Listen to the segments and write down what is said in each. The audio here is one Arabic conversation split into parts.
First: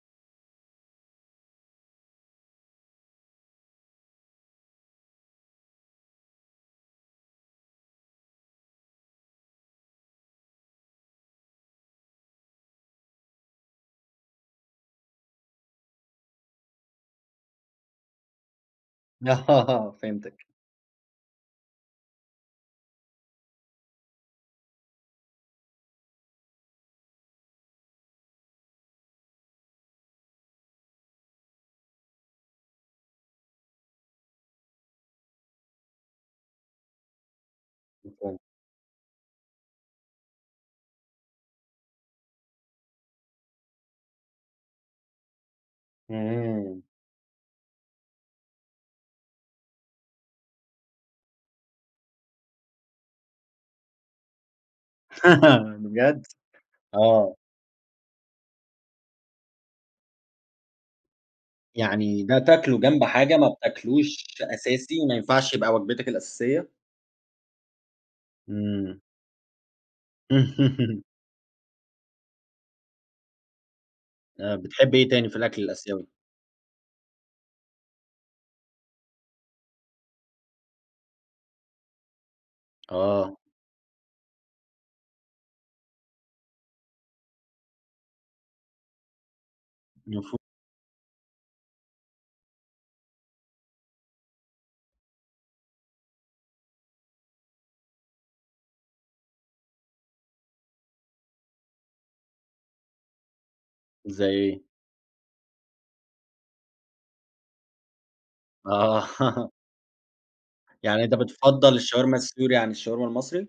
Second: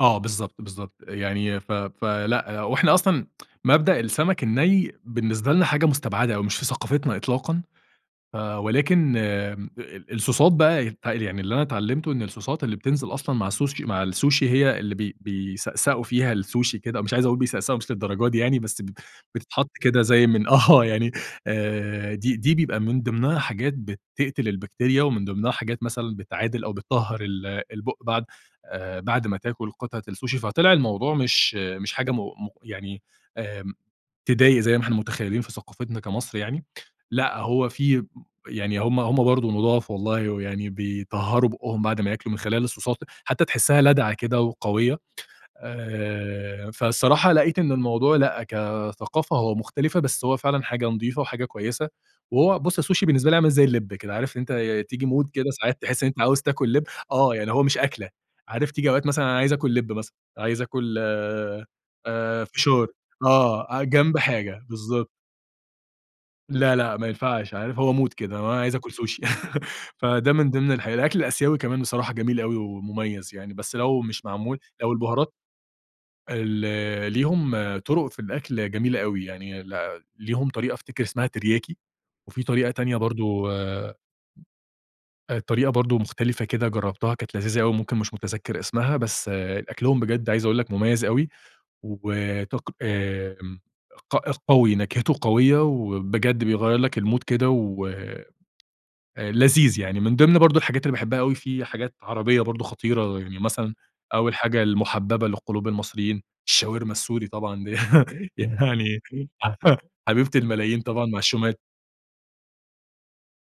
آه بالضبط بالضبط يعني ف فلأ وإحنا أصلًا، مبدأ السمك الني بالنسبة لنا حاجة مُستبعدة أو مش في ثقافتنا إطلاقا. آآ ولكن آمم الـصوصات بقى يعني، [unintelligible] اللي أنا تعلمته إن الـصوصات اللي بتنزل أصلًا مع السوشي مع السوشي هي اللي ب بيسأسأوا فيها السوشي كده مش عايز أقُل بيسأسأوا مش للدرجة دي يعني بس ب بتتحط أها كده زي فهمتك. من آه يعني آآ دي دي بيبقى من ضمنها حاجات بتقتل البكتيريا ومن ضمنها حاجات مثلًا بتعادل أو بتطهر البُق بعد، آآ، بعد ما تاكل قطعة السوشي. فطلع الموضوع مش مش حاجة مُ مُ تضايق زي ما إحنا متخيلين في ثقافتنا كمصر يعني. لأ، هو في [unintelligible] يعني هم هم برضو نُضاف والله ويعني بيطهروا بُقهم بعد ما ياكلوا من خلال الـصوصات حتّى تحسها لادعة كده وقويّة، آآ، امم. فالصراحة لقيت إن الموضوع لأ كثقافة هو مختلفة بس، هو فعلًا حاجة نضيفة وحاجة كويّسة. وهو بُص السوشي بالنسبه لي عامل زي اللب كده عارف إن أنت تيجي مود كده ساعات تحس إن أنت ،بجد، عاوز تاكل لب، آه آه. يعني هو مش أكله، عارف تييجي أوقات مثلًا أنا عايز أكل لب مثلًا، عايز أكل، يعني ده آآ، تاكله فشار. جنب حاجة ما آه جنب بتاكلوش حاجة، أساسي بالضبط. وما ينفعش يبقى وجبتك الأساسية؟ لأ لأ ما ينفعش عارف هو مود كده هو عايز أكل امم. سوشي فده من ضمن الح الأكل الآسيوي كمان بصراحة جميل أوي ومميز يعني، بس لو مش آه معمول لو بتحب إيه تاني البهارات في الأكل الآسيوي؟ ال ليهم طرق في الأكل جميلة أوي يعني ليهم طريقة أفتكر اسمها ترياكي وفي طريقة تانية آه. برضو الطريقة برضو مختلفة كده جربتها كانت لذيذة أو ممكن مش متذكر اسمها، بس أكلهم بجد المفرو عايز أقُل لك مميّز أوي وطق آمم ق قوي، نكهته قويّة وبجد بيغيَّر لك الـمود كده ولذيذ يعني.، من ضمن برضو الحاجات اللي باحبها أوي في حاجات عربيّة برضو خطيرة، يعني مثلًا زي أوّل حاجة إيه؟ المحببة للقلوب المصريين، الشاورما السوري طبعًا دي يعني، آه.. حبيبة الملايين يعني طبعًا أنت مع الشو بتفضل الشاورما السوري عن الشاورما المصري؟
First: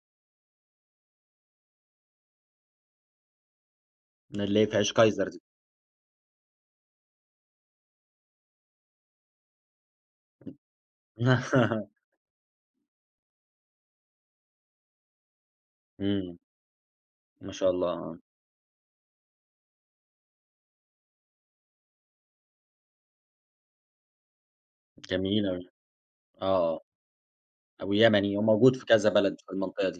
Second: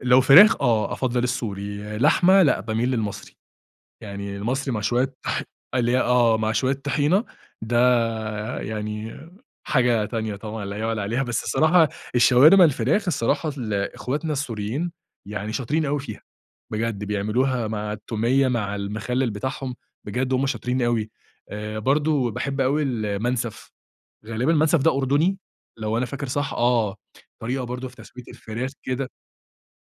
لو فراخ آه أفضل السوري، لحمة لأ بأميل للمصري، يعني اللي هي المصري في مع عيش شويّة كايزر دي. طـح آه مع شويّة طحينة، ده يعني حاجة تانية طبعًا لا يُعلي عليها. بس الصراحة الشاورما الفراخ، الصراحة إخوتنا السوريين يعني شاطرين أوي فيها امم. بجد ما بيعملوها شاء الله، مع آه. التومية مع المخلل بتاعهم بجد هم شاطرين أوي. آآ برضو باحب أوي المنسف، غالبًا المنسف ده أردني .ثجميل أوي، لو أنا فاكر آه، صح. آه آه طريقة برضو أو في تسوية يمني هو الفراخ موجود في كذا كده بلد في المنطقة دي.